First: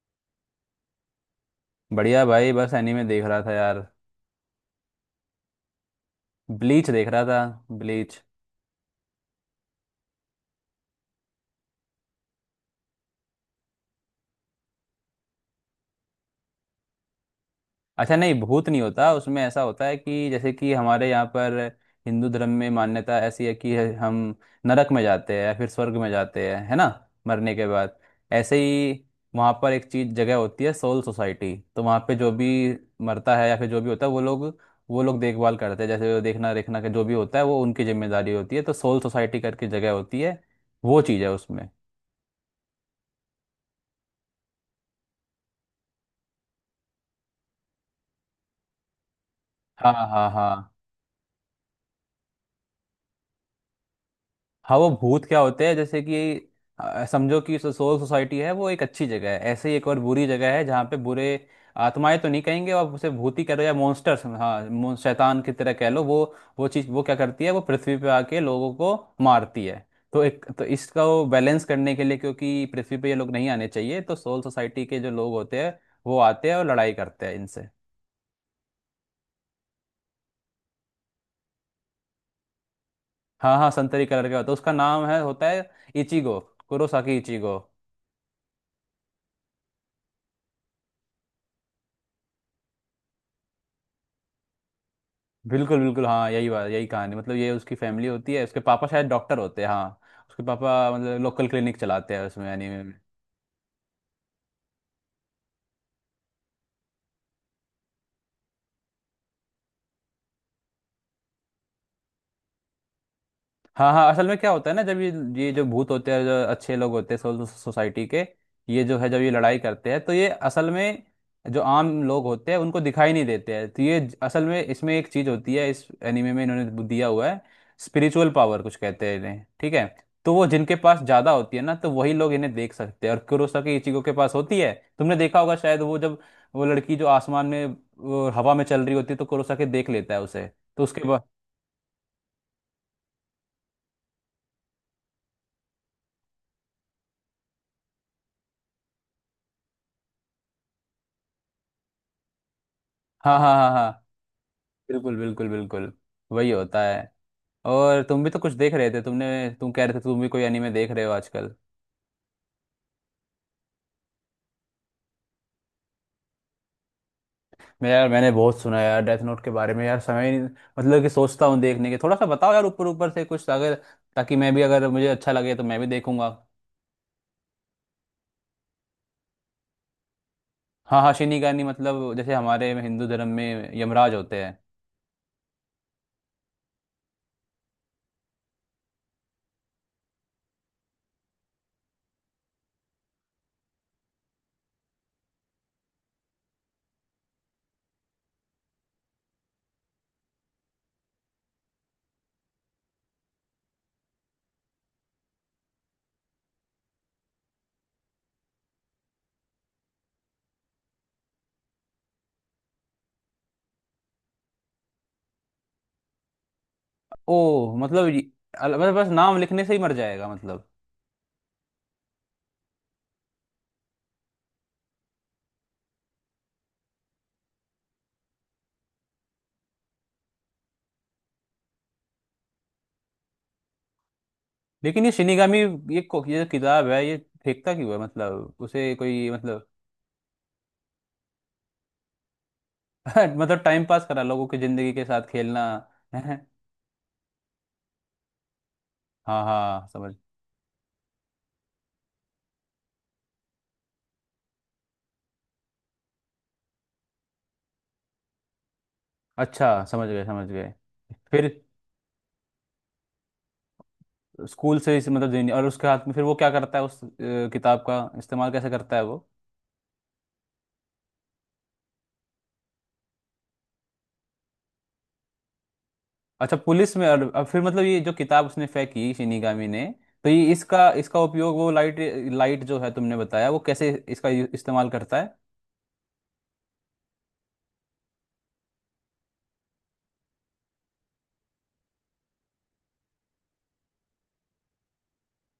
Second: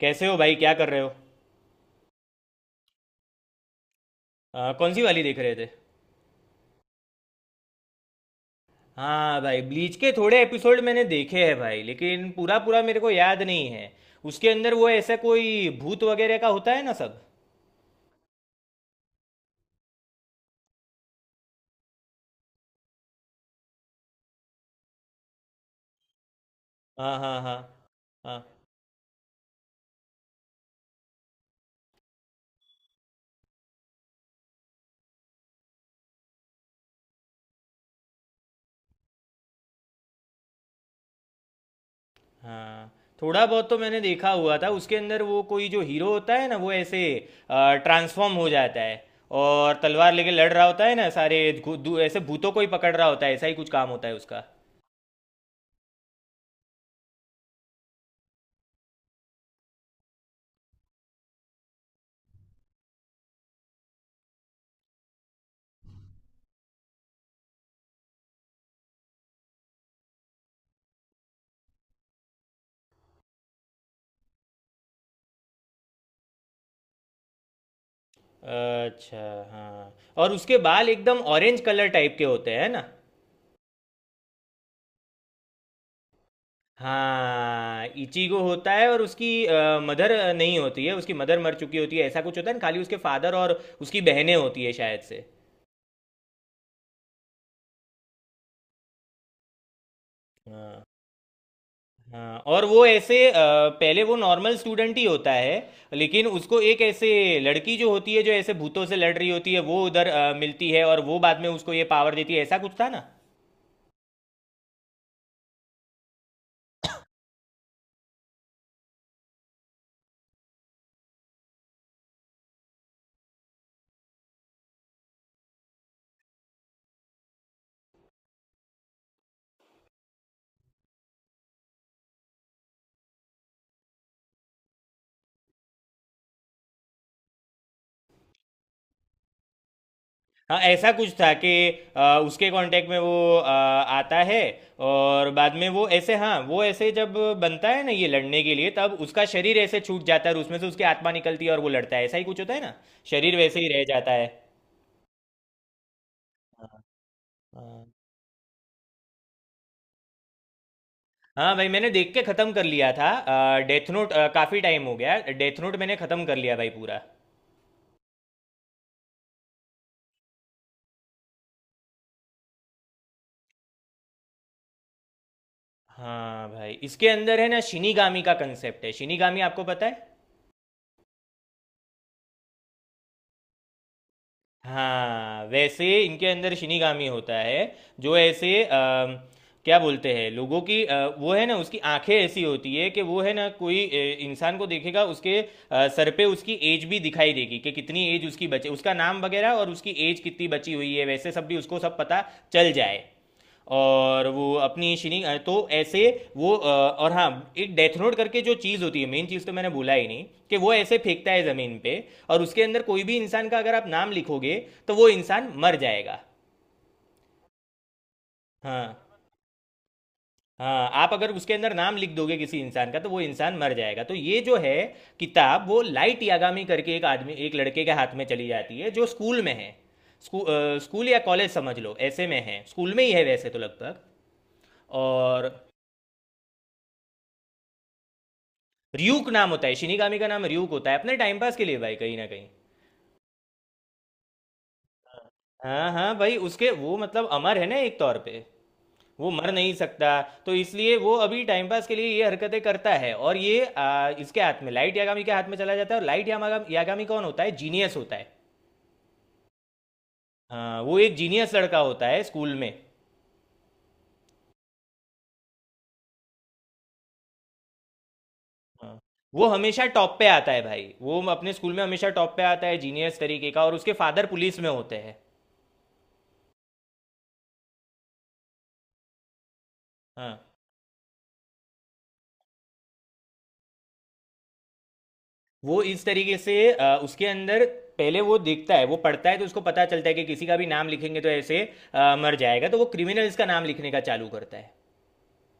कैसे हो भाई, क्या कर रहे हो। बढ़िया भाई, बस एनीमे देख रहा था यार। कौन सी वाली देख रहे थे। ब्लीच देख रहा था। ब्लीच। हाँ भाई, ब्लीच के थोड़े एपिसोड मैंने देखे हैं भाई, लेकिन पूरा पूरा मेरे को याद नहीं है। उसके अंदर वो ऐसा कोई भूत वगैरह का होता है ना सब। अच्छा, नहीं, भूत नहीं होता। उसमें ऐसा होता है कि जैसे कि हमारे यहाँ पर हिंदू धर्म में मान्यता ऐसी है कि हम नरक में जाते हैं या फिर स्वर्ग में जाते हैं, है ना, हाँ हाँ मरने हाँ। के बाद। हाँ ऐसे ही वहाँ पर एक चीज जगह होती है, सोल सोसाइटी। तो वहाँ पे जो भी मरता है या फिर जो भी होता है, वो लोग देखभाल करते हैं, जैसे देखना रेखना का जो भी होता है वो उनकी जिम्मेदारी होती है। तो सोल सोसाइटी करके जगह होती है। वो चीज़ है उसमें। हाँ, थोड़ा बहुत तो मैंने देखा हुआ था। उसके अंदर वो कोई जो हीरो होता है ना, वो ऐसे ट्रांसफॉर्म हो जाता है और हाँ, तलवार लेके हाँ, लड़ रहा हाँ, होता है ना सारे धू- धू- ऐसे भूतों को ही पकड़ रहा होता है, ऐसा ही कुछ काम होता है उसका। हाँ, वो भूत क्या होते हैं, जैसे कि समझो कि सोल सोसाइटी है, वो एक अच्छी जगह है। ऐसे ही एक और बुरी जगह है जहाँ पे बुरे आत्माएं, तो नहीं कहेंगे, आप उसे भूत ही कह लो या मॉन्स्टर्स, हाँ, शैतान की तरह कह लो। वो चीज़, वो क्या करती है? वो पृथ्वी पे आके लोगों को मारती है। तो एक तो इसका वो बैलेंस करने के लिए, क्योंकि पृथ्वी पे ये लोग नहीं आने चाहिए, तो सोल सोसाइटी के जो लोग होते हैं वो आते हैं और लड़ाई करते हैं इनसे। अच्छा, हाँ। और उसके बाल एकदम ऑरेंज कलर टाइप के होते हैं ना? हाँ, हाँ, संतरी कलर का होता है। उसका नाम है होता है इचिगो। Kurosaki Ichigo. हाँ, इचिगो होता है। और उसकी मदर नहीं होती है, उसकी मदर मर चुकी होती है, ऐसा कुछ होता है ना। खाली उसके फादर और उसकी बहनें होती है शायद से। बिल्कुल, बिल्कुल, हाँ, यही बात, यही कहानी, मतलब ये उसकी फैमिली होती है। उसके पापा शायद डॉक्टर होते हैं, हाँ। उसके हाँ पापा मतलब लोकल क्लिनिक चलाते हैं हाँ। उसमें और एनीमे वो में। ऐसे पहले वो नॉर्मल स्टूडेंट ही होता है, लेकिन उसको एक ऐसे लड़की जो होती है, जो ऐसे भूतों से लड़ रही होती है, वो उधर मिलती है और वो बाद में उसको ये पावर देती है, ऐसा कुछ था ना। हाँ, हाँ, असल में क्या होता है ना, जब ये जो भूत होते हैं, जो अच्छे लोग होते हैं, सोसाइटी के, ये जो है, जब ये लड़ाई करते हैं तो ये असल में जो आम लोग होते हैं उनको दिखाई नहीं देते हैं। तो ये असल में इसमें एक चीज होती है इस एनिमे में, इन्होंने दिया हुआ है, स्पिरिचुअल पावर कुछ कहते हैं इन्हें, ठीक है। तो वो जिनके पास ज्यादा होती है ना, तो वही लोग इन्हें देख सकते हैं, और कुरोसाकी इचिको के पास होती है। तुमने देखा होगा शायद, वो जब वो लड़की जो आसमान में, वो हवा में चल रही होती है, तो कुरोसाकी देख लेता है उसे। हाँ तो ऐसा उसके कुछ बाद। था कि उसके कांटेक्ट में वो आता है। और बाद में वो ऐसे, हाँ वो ऐसे जब बनता है ना ये लड़ने के लिए, तब उसका शरीर ऐसे छूट जाता है और उसमें से उसकी आत्मा निकलती है और वो लड़ता है, ऐसा ही कुछ होता है ना। शरीर हाँ, हाँ, वैसे ही हाँ, रह हाँ, जाता है। बिल्कुल, बिल्कुल, बिल्कुल वही हाँ होता है। हाँ। और तुम भी तो कुछ देख रहे थे, तुमने, तुम कह रहे थे तुम भी कोई एनीमे देख रहे हो हाँ आजकल। भाई, मैंने देख के ख़त्म कर लिया था डेथ नोट, काफ़ी टाइम हो गया। डेथ नोट मैंने ख़त्म कर लिया भाई पूरा। मैं यार, मैंने बहुत सुना है यार डेथ नोट के बारे में, यार समय ही नहीं, मतलब कि सोचता हूँ देखने के। थोड़ा सा बताओ यार, ऊपर ऊपर से कुछ, अगर, ताकि मैं भी, अगर मुझे अच्छा लगे तो मैं भी देखूंगा। हाँ भाई, इसके अंदर है ना शिनीगामी का कंसेप्ट है। शिनीगामी आपको पता है। हाँ, हाँ, शिनिगानी मतलब जैसे हमारे हिंदू धर्म में यमराज होते हैं। हाँ, वैसे इनके अंदर शिनिगामी होता है जो ऐसे क्या बोलते हैं, लोगों की वो है ना, उसकी आंखें ऐसी होती है कि वो है ना, कोई इंसान को देखेगा, उसके सर पे उसकी एज भी दिखाई देगी, कि कितनी एज उसकी बचे, उसका नाम वगैरह और उसकी एज कितनी बची हुई है वैसे सब, भी उसको सब पता चल जाए। और वो अपनी शिनिंग तो ऐसे वो और हाँ, एक डेथ नोट करके जो चीज़ होती है मेन चीज़ तो मैंने बोला ही नहीं, कि वो ऐसे फेंकता है ज़मीन पे और उसके अंदर कोई भी इंसान का अगर आप नाम लिखोगे तो वो इंसान मर जाएगा। ओ, मतलब बस हाँ। बस नाम लिखने से ही मर जाएगा मतलब? हाँ, आप अगर उसके अंदर नाम लिख दोगे किसी इंसान का तो वो इंसान मर जाएगा। तो ये जो है किताब, वो लाइट यागामी करके एक आदमी, एक लड़के के हाथ में चली जाती है जो स्कूल में है। स्कूल या कॉलेज समझ लो, ऐसे में है, स्कूल में ही है वैसे तो लगभग। लेकिन ये और शिनिगामी, ये जो किताब है, ये फेंकता क्यों है? मतलब उसे र्यूक कोई नाम मतलब? होता है शिनिगामी का, नाम र्यूक होता है। अपने टाइम पास के लिए भाई, कहीं ना कहीं। मतलब टाइम पास, करा लोगों की जिंदगी के साथ खेलना। हाँ हाँ भाई, है। उसके वो मतलब अमर है ना एक तौर पे। वो हाँ, मर नहीं हाँ, सकता। समझ। तो इसलिए वो अभी टाइम पास के लिए ये हरकतें करता है। और ये इसके हाथ में, लाइट यागामी के हाथ में चला जाता है। और लाइट यागामी, कौन होता है, जीनियस होता है। अच्छा, समझ गए, समझ गए। हाँ, वो एक फिर जीनियस लड़का होता है स्कूल में। स्कूल से इस, मतलब जीनी, और उसके हाथ में फिर वो क्या करता है, उस किताब का इस्तेमाल कैसे करता हाँ, है वो? वो हमेशा टॉप पे आता है भाई, वो अपने स्कूल में हमेशा टॉप पे आता है जीनियस तरीके का। और उसके फादर पुलिस में होते हैं। अच्छा, पुलिस में। और अब फिर मतलब ये जो किताब उसने फेंकी शिनिगामी ने, तो ये हाँ, इसका इसका उपयोग, वो लाइट, लाइट जो है तुमने बताया, वो कैसे इसका इस्तेमाल करता है? वो इस तरीके से उसके अंदर पहले वो देखता है, वो पढ़ता है तो उसको पता चलता है कि किसी का भी नाम लिखेंगे तो ऐसे मर जाएगा। तो वो क्रिमिनल्स का नाम लिखने का चालू करता है।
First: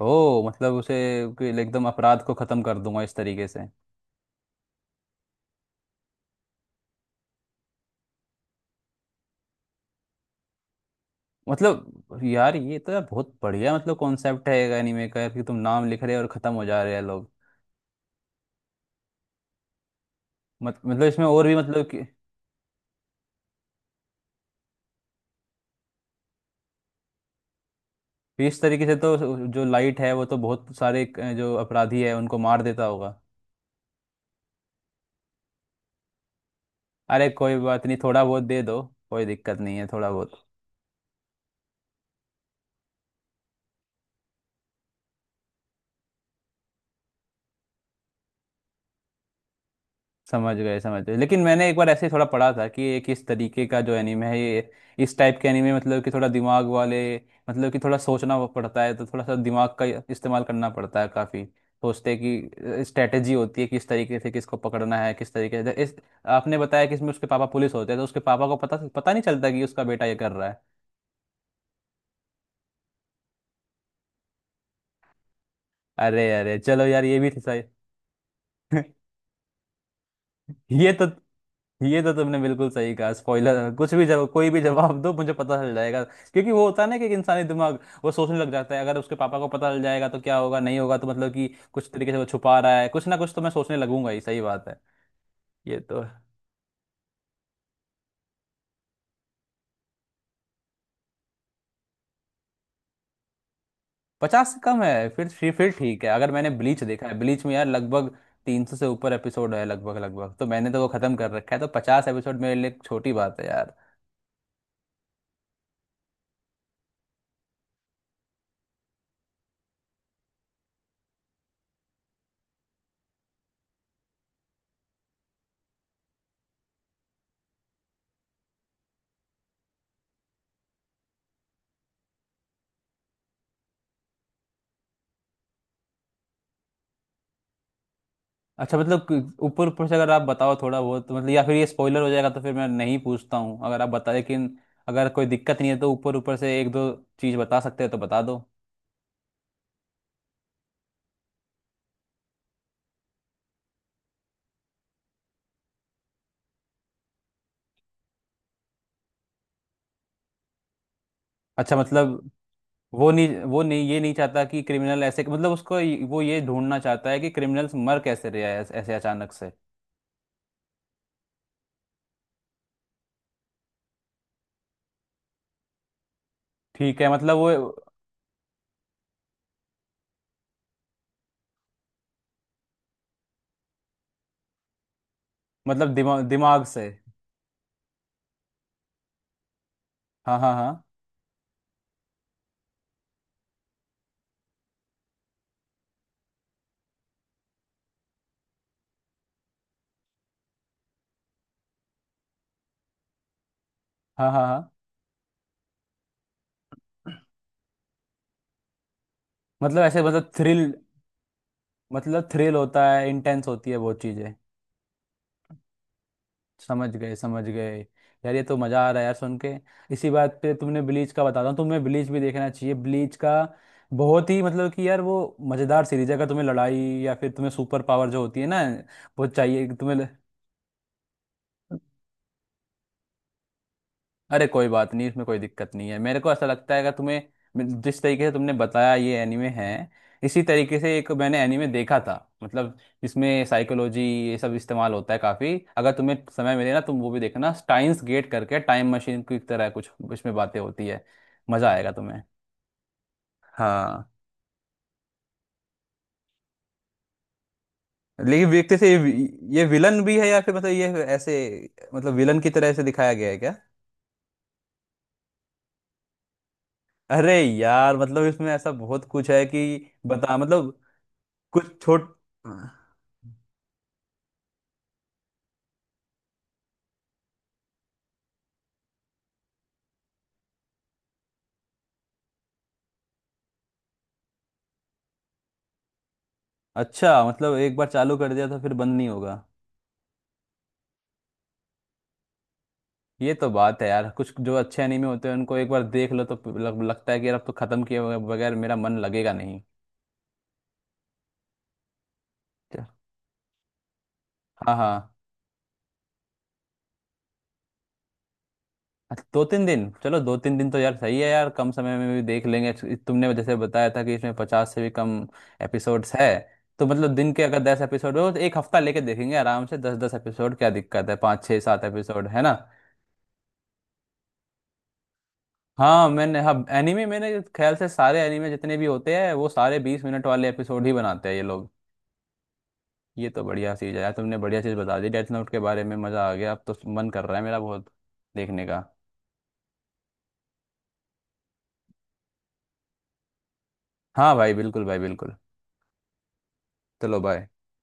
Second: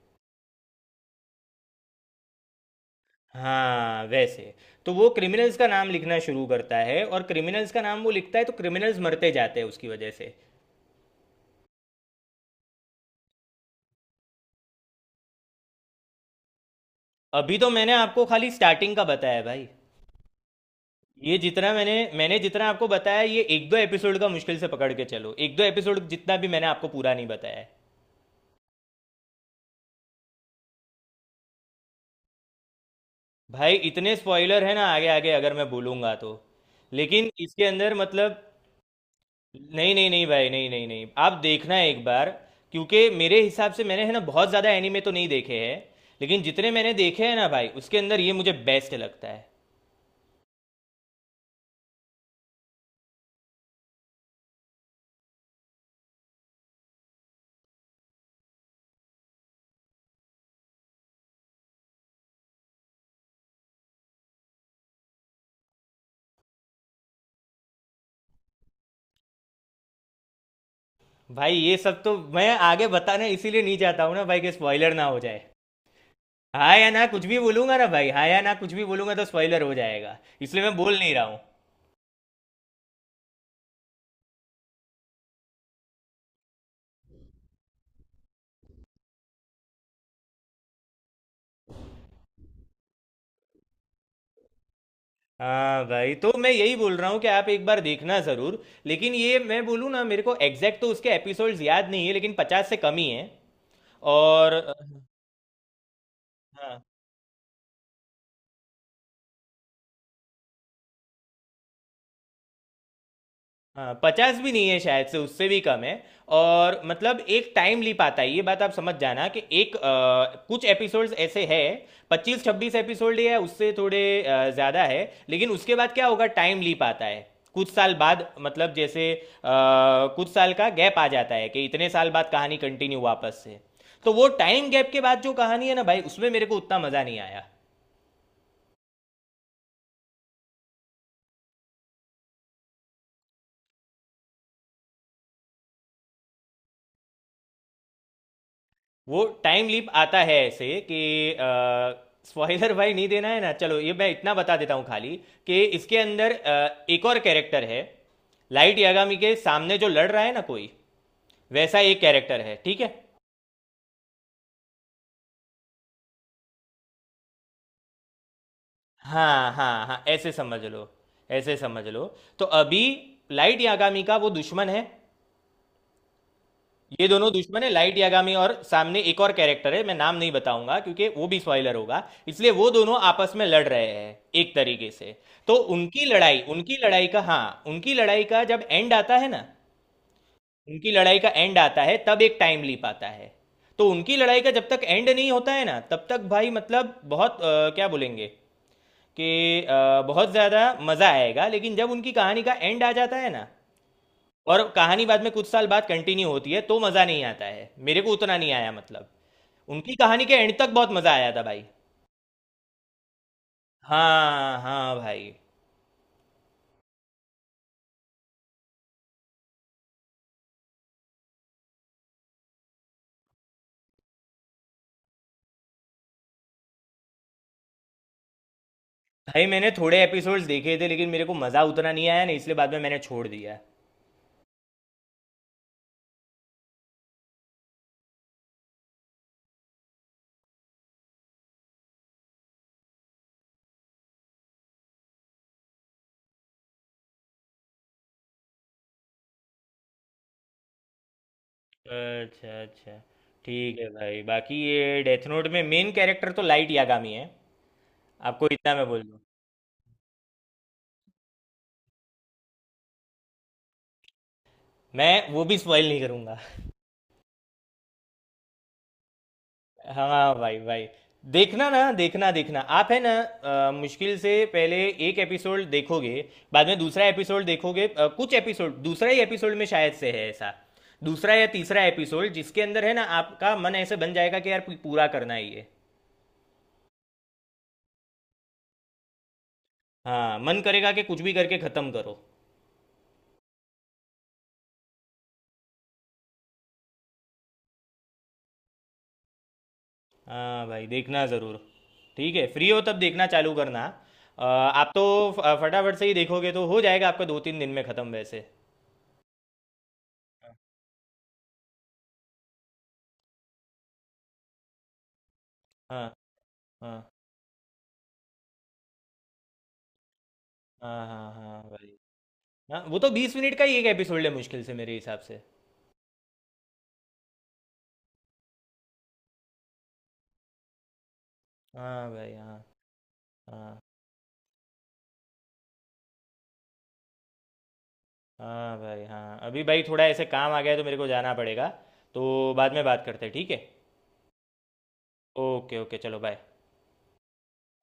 ओ, मतलब उसे कि एकदम अपराध को खत्म कर दूंगा इस तरीके से। हाँ वैसे। तो वो क्रिमिनल्स का नाम लिखना शुरू करता है और क्रिमिनल्स का नाम वो लिखता है तो क्रिमिनल्स मरते जाते हैं उसकी वजह से। मतलब यार, ये तो यार बहुत बढ़िया, मतलब कॉन्सेप्ट है एनीमे का यार, कि तुम नाम लिख रहे हो और खत्म हो जा रहे हैं लोग। अभी तो मैंने आपको खाली स्टार्टिंग का बताया भाई। मत, मतलब इसमें ये और भी, जितना मतलब मैंने कि मैंने जितना आपको बताया, ये एक दो एपिसोड का, मुश्किल से पकड़ के चलो एक दो एपिसोड, जितना भी मैंने आपको पूरा नहीं बताया है। कि इस तरीके से तो जो लाइट है वो तो बहुत सारे, जो अपराधी है उनको मार देता होगा। भाई इतने स्पॉइलर है ना आगे आगे, अगर मैं बोलूंगा तो। अरे लेकिन कोई इसके बात अंदर नहीं, थोड़ा मतलब, बहुत दे दो। कोई दिक्कत नहीं है, नहीं नहीं थोड़ा नहीं बहुत। भाई, नहीं नहीं नहीं, आप देखना एक बार। क्योंकि मेरे हिसाब से मैंने है ना बहुत ज़्यादा एनीमे तो नहीं देखे हैं, लेकिन जितने मैंने देखे हैं ना भाई, उसके अंदर ये मुझे बेस्ट लगता है। समझ गए, समझ गए, लेकिन मैंने एक बार ऐसे ही थोड़ा पढ़ा था कि एक इस तरीके का जो एनिमे है ये, इस टाइप के एनिमे मतलब कि थोड़ा दिमाग वाले, मतलब कि थोड़ा सोचना वो पड़ता है, तो थोड़ा सा दिमाग का इस्तेमाल करना पड़ता है काफ़ी। सोचते हैं कि स्ट्रेटेजी होती है, किस तरीके से किसको पकड़ना है, किस तरीके से इस। आपने बताया कि इसमें उसके पापा पुलिस होते हैं, तो उसके पापा को पता पता नहीं चलता कि उसका बेटा ये कर रहा है? भाई ये सब तो मैं आगे बताने इसीलिए नहीं चाहता हूँ ना भाई, कि स्पॉइलर ना हो जाए। अरे, अरे, हाँ चलो या ना यार, ये कुछ भी भी था सही। बोलूंगा ना भाई, हाँ या ना कुछ भी बोलूंगा तो स्पॉइलर हो जाएगा, इसलिए मैं ये बोल तो नहीं रहा हूँ। ये तो तुमने बिल्कुल सही कहा, स्पॉइलर कुछ भी जवाब, कोई भी जवाब दो, मुझे पता चल जाएगा, क्योंकि वो होता है ना कि एक इंसानी दिमाग, वो सोचने लग जाता है, अगर उसके पापा को पता चल जाएगा तो क्या होगा, नहीं होगा, तो मतलब कि कुछ तरीके से वो छुपा रहा है कुछ ना कुछ, तो मैं सोचने लगूंगा ही, सही बात है। ये हाँ तो भाई, तो है। मैं यही बोल रहा हूँ कि आप एक बार देखना ज़रूर। लेकिन ये मैं बोलूँ ना, मेरे को एग्जैक्ट तो उसके एपिसोड्स याद नहीं है, लेकिन 50 से कम ही है। 50 और से कम है, फिर ठीक है। अगर मैंने ब्लीच हाँ देखा है, ब्लीच में यार लगभग 300 से ऊपर एपिसोड है, लगभग लगभग, तो मैंने तो वो खत्म कर रखा है, तो 50 एपिसोड मेरे लिए एक छोटी बात है यार। हाँ, 50 भी नहीं है शायद से, उससे भी कम है। और मतलब एक टाइम ली पाता है, ये बात आप समझ जाना कि एक कुछ एपिसोड्स ऐसे हैं, 25-26 एपिसोड या उससे थोड़े ज़्यादा है, लेकिन उसके बाद क्या होगा, टाइम ली पाता है। कुछ साल बाद मतलब, जैसे कुछ साल का गैप आ जाता है कि इतने साल बाद कहानी कंटिन्यू वापस से। तो वो टाइम गैप के बाद जो कहानी है ना भाई, उसमें मेरे को उतना मज़ा नहीं आया। अच्छा, मतलब ऊपर ऊपर से अगर आप बताओ थोड़ा बहुत, तो मतलब या फिर ये स्पॉइलर हो जाएगा तो फिर मैं नहीं पूछता हूँ, अगर आप बता, लेकिन अगर कोई दिक्कत नहीं है तो ऊपर ऊपर से एक दो चीज़ बता सकते हो तो बता दो। वो टाइम लीप आता है ऐसे कि, स्पॉइलर भाई नहीं देना है ना। चलो ये मैं इतना बता देता हूँ खाली, कि इसके अंदर एक और कैरेक्टर है, लाइट यागामी के सामने जो लड़ रहा है ना कोई, अच्छा, वैसा एक मतलब कैरेक्टर है, ठीक है। वो नहीं, ये नहीं चाहता कि क्रिमिनल ऐसे, मतलब उसको वो ये ढूंढना चाहता है कि क्रिमिनल्स मर कैसे रहे हैं ऐसे, ऐसे अचानक से? हाँ हाँ हाँ, ऐसे समझ लो, ऐसे समझ लो। तो अभी लाइट यागामी का वो दुश्मन है। ठीक ये है, दोनों मतलब वो, दुश्मन है, लाइट यागामी और सामने एक और कैरेक्टर है, मैं नाम नहीं बताऊंगा क्योंकि वो भी स्पॉइलर होगा। इसलिए वो दोनों आपस में लड़ रहे हैं एक तरीके से। तो मतलब उनकी दिमाग लड़ाई, दिमाग उनकी से। लड़ाई का हाँ उनकी लड़ाई का जब एंड आता है ना, हाँ, हाँ, हाँ, उनकी लड़ाई का एंड आता है तब एक टाइम लीप आता है। तो उनकी लड़ाई का जब तक एंड नहीं होता है ना, तब तक भाई मतलब बहुत क्या बोलेंगे कि बहुत ज़्यादा मज़ा आएगा। लेकिन जब उनकी कहानी का एंड आ जाता है ना हाँ, हाँ, और हाँ, कहानी बाद में कुछ साल बाद कंटिन्यू होती है, तो मज़ा नहीं आता है, मेरे को उतना नहीं आया मतलब। मतलब उनकी ऐसे, कहानी मतलब के एंड तक थ्रिल, बहुत मज़ा आया था भाई। मतलब थ्रिल होता है, इंटेंस होती है वो चीज़ें। हाँ हाँ भाई। समझ गए, समझ गए। यार, ये तो मज़ा आ रहा है यार सुन के। इसी बात पे तुमने, ब्लीच का बताता हूँ तुम्हें, ब्लीच भी देखना चाहिए। ब्लीच का बहुत ही मतलब कि यार, वो मज़ेदार सीरीज है, अगर तुम्हें लड़ाई या फिर तुम्हें सुपर पावर जो होती है ना, वो भाई चाहिए मैंने थोड़े तुम्हें। एपिसोड्स देखे थे, लेकिन मेरे को मज़ा उतना नहीं आया ना, इसलिए बाद में मैंने छोड़ दिया। अरे कोई बात नहीं, इसमें कोई दिक्कत नहीं है। मेरे को ऐसा लगता है, अगर तुम्हें जिस तरीके से तुमने बताया ये एनीमे है, इसी तरीके से एक मैंने एनीमे देखा था, मतलब इसमें साइकोलॉजी ये सब इस्तेमाल होता है काफ़ी। अगर तुम्हें समय मिले ना, तुम वो भी देखना, स्टाइन्स गेट करके। टाइम मशीन की तरह कुछ इसमें बातें होती है। मज़ा आएगा तुम्हें। अच्छा अच्छा। ठीक है हाँ, भाई, बाकी ये डेथ नोट में मेन कैरेक्टर तो लाइट यागामी है, आपको लेकिन इतना देखते मैं से बोल ये दूँ। ये विलन भी है या फिर मतलब ये ऐसे, मतलब विलन की तरह ऐसे दिखाया गया है क्या? मैं वो भी स्पॉइल नहीं करूंगा। अरे यार, मतलब इसमें ऐसा बहुत कुछ है कि, हाँ बता भाई मतलब, भाई, देखना कुछ ना छोट। देखना, देखना आप है ना। मुश्किल से पहले एक एपिसोड देखोगे, बाद में दूसरा एपिसोड देखोगे, कुछ एपिसोड, दूसरा ही एपिसोड में शायद से है ऐसा, दूसरा या तीसरा एपिसोड जिसके अंदर है ना, आपका मन ऐसे बन जाएगा कि यार पूरा करना ही है। अच्छा, मतलब एक बार चालू कर दिया तो फिर बंद नहीं होगा? हाँ, मन करेगा कि कुछ भी करके ख़त्म करो। ये तो बात है यार, कुछ जो अच्छे एनीमे होते हैं उनको एक बार देख लो तो लगता है कि यार अब तो खत्म किए बगैर बगैर मेरा मन लगेगा नहीं। हाँ भाई देखना ज़रूर। ठीक है, फ्री हो क्या- तब देखना चालू करना। हाँ, आप तो हाँ, फटाफट से ही देखोगे तो हो जाएगा आपका दो तीन दिन में ख़त्म वैसे। अच्छा, दो तीन दिन, चलो दो तीन दिन तो यार सही है यार, कम समय में भी देख लेंगे, तुमने जैसे बताया था कि इसमें 50 से भी कम हाँ एपिसोड्स है। तो हाँ मतलब दिन के अगर 10 एपिसोड हो तो एक हफ्ता लेके देखेंगे आराम से, दस दस एपिसोड क्या हाँ। दिक्कत है, हाँ पाँच छः हाँ सात भाई। एपिसोड है ना। हाँ वो तो 20 मिनट का ही एक एपिसोड है, मुश्किल से मेरे हिसाब से। हाँ, मैंने, हाँ, एनीमे मैंने ख्याल से सारे एनीमे जितने भी होते हैं वो सारे 20 मिनट वाले एपिसोड ही बनाते हैं ये लोग। हाँ भाई हाँ। ये तो बढ़िया हाँ चीज़ है यार, तुमने बढ़िया चीज़ बता दी डेथ नोट के बारे में। मज़ा आ गया। अब तो मन कर रहा है मेरा बहुत देखने हाँ का। भाई। हाँ अभी भाई, थोड़ा ऐसे काम आ गया है तो मेरे को जाना पड़ेगा, तो बाद में बात करते हैं, ठीक है। हाँ भाई, बिल्कुल भाई, बिल्कुल। ओके ओके, चलो बाय। चलो, बाय।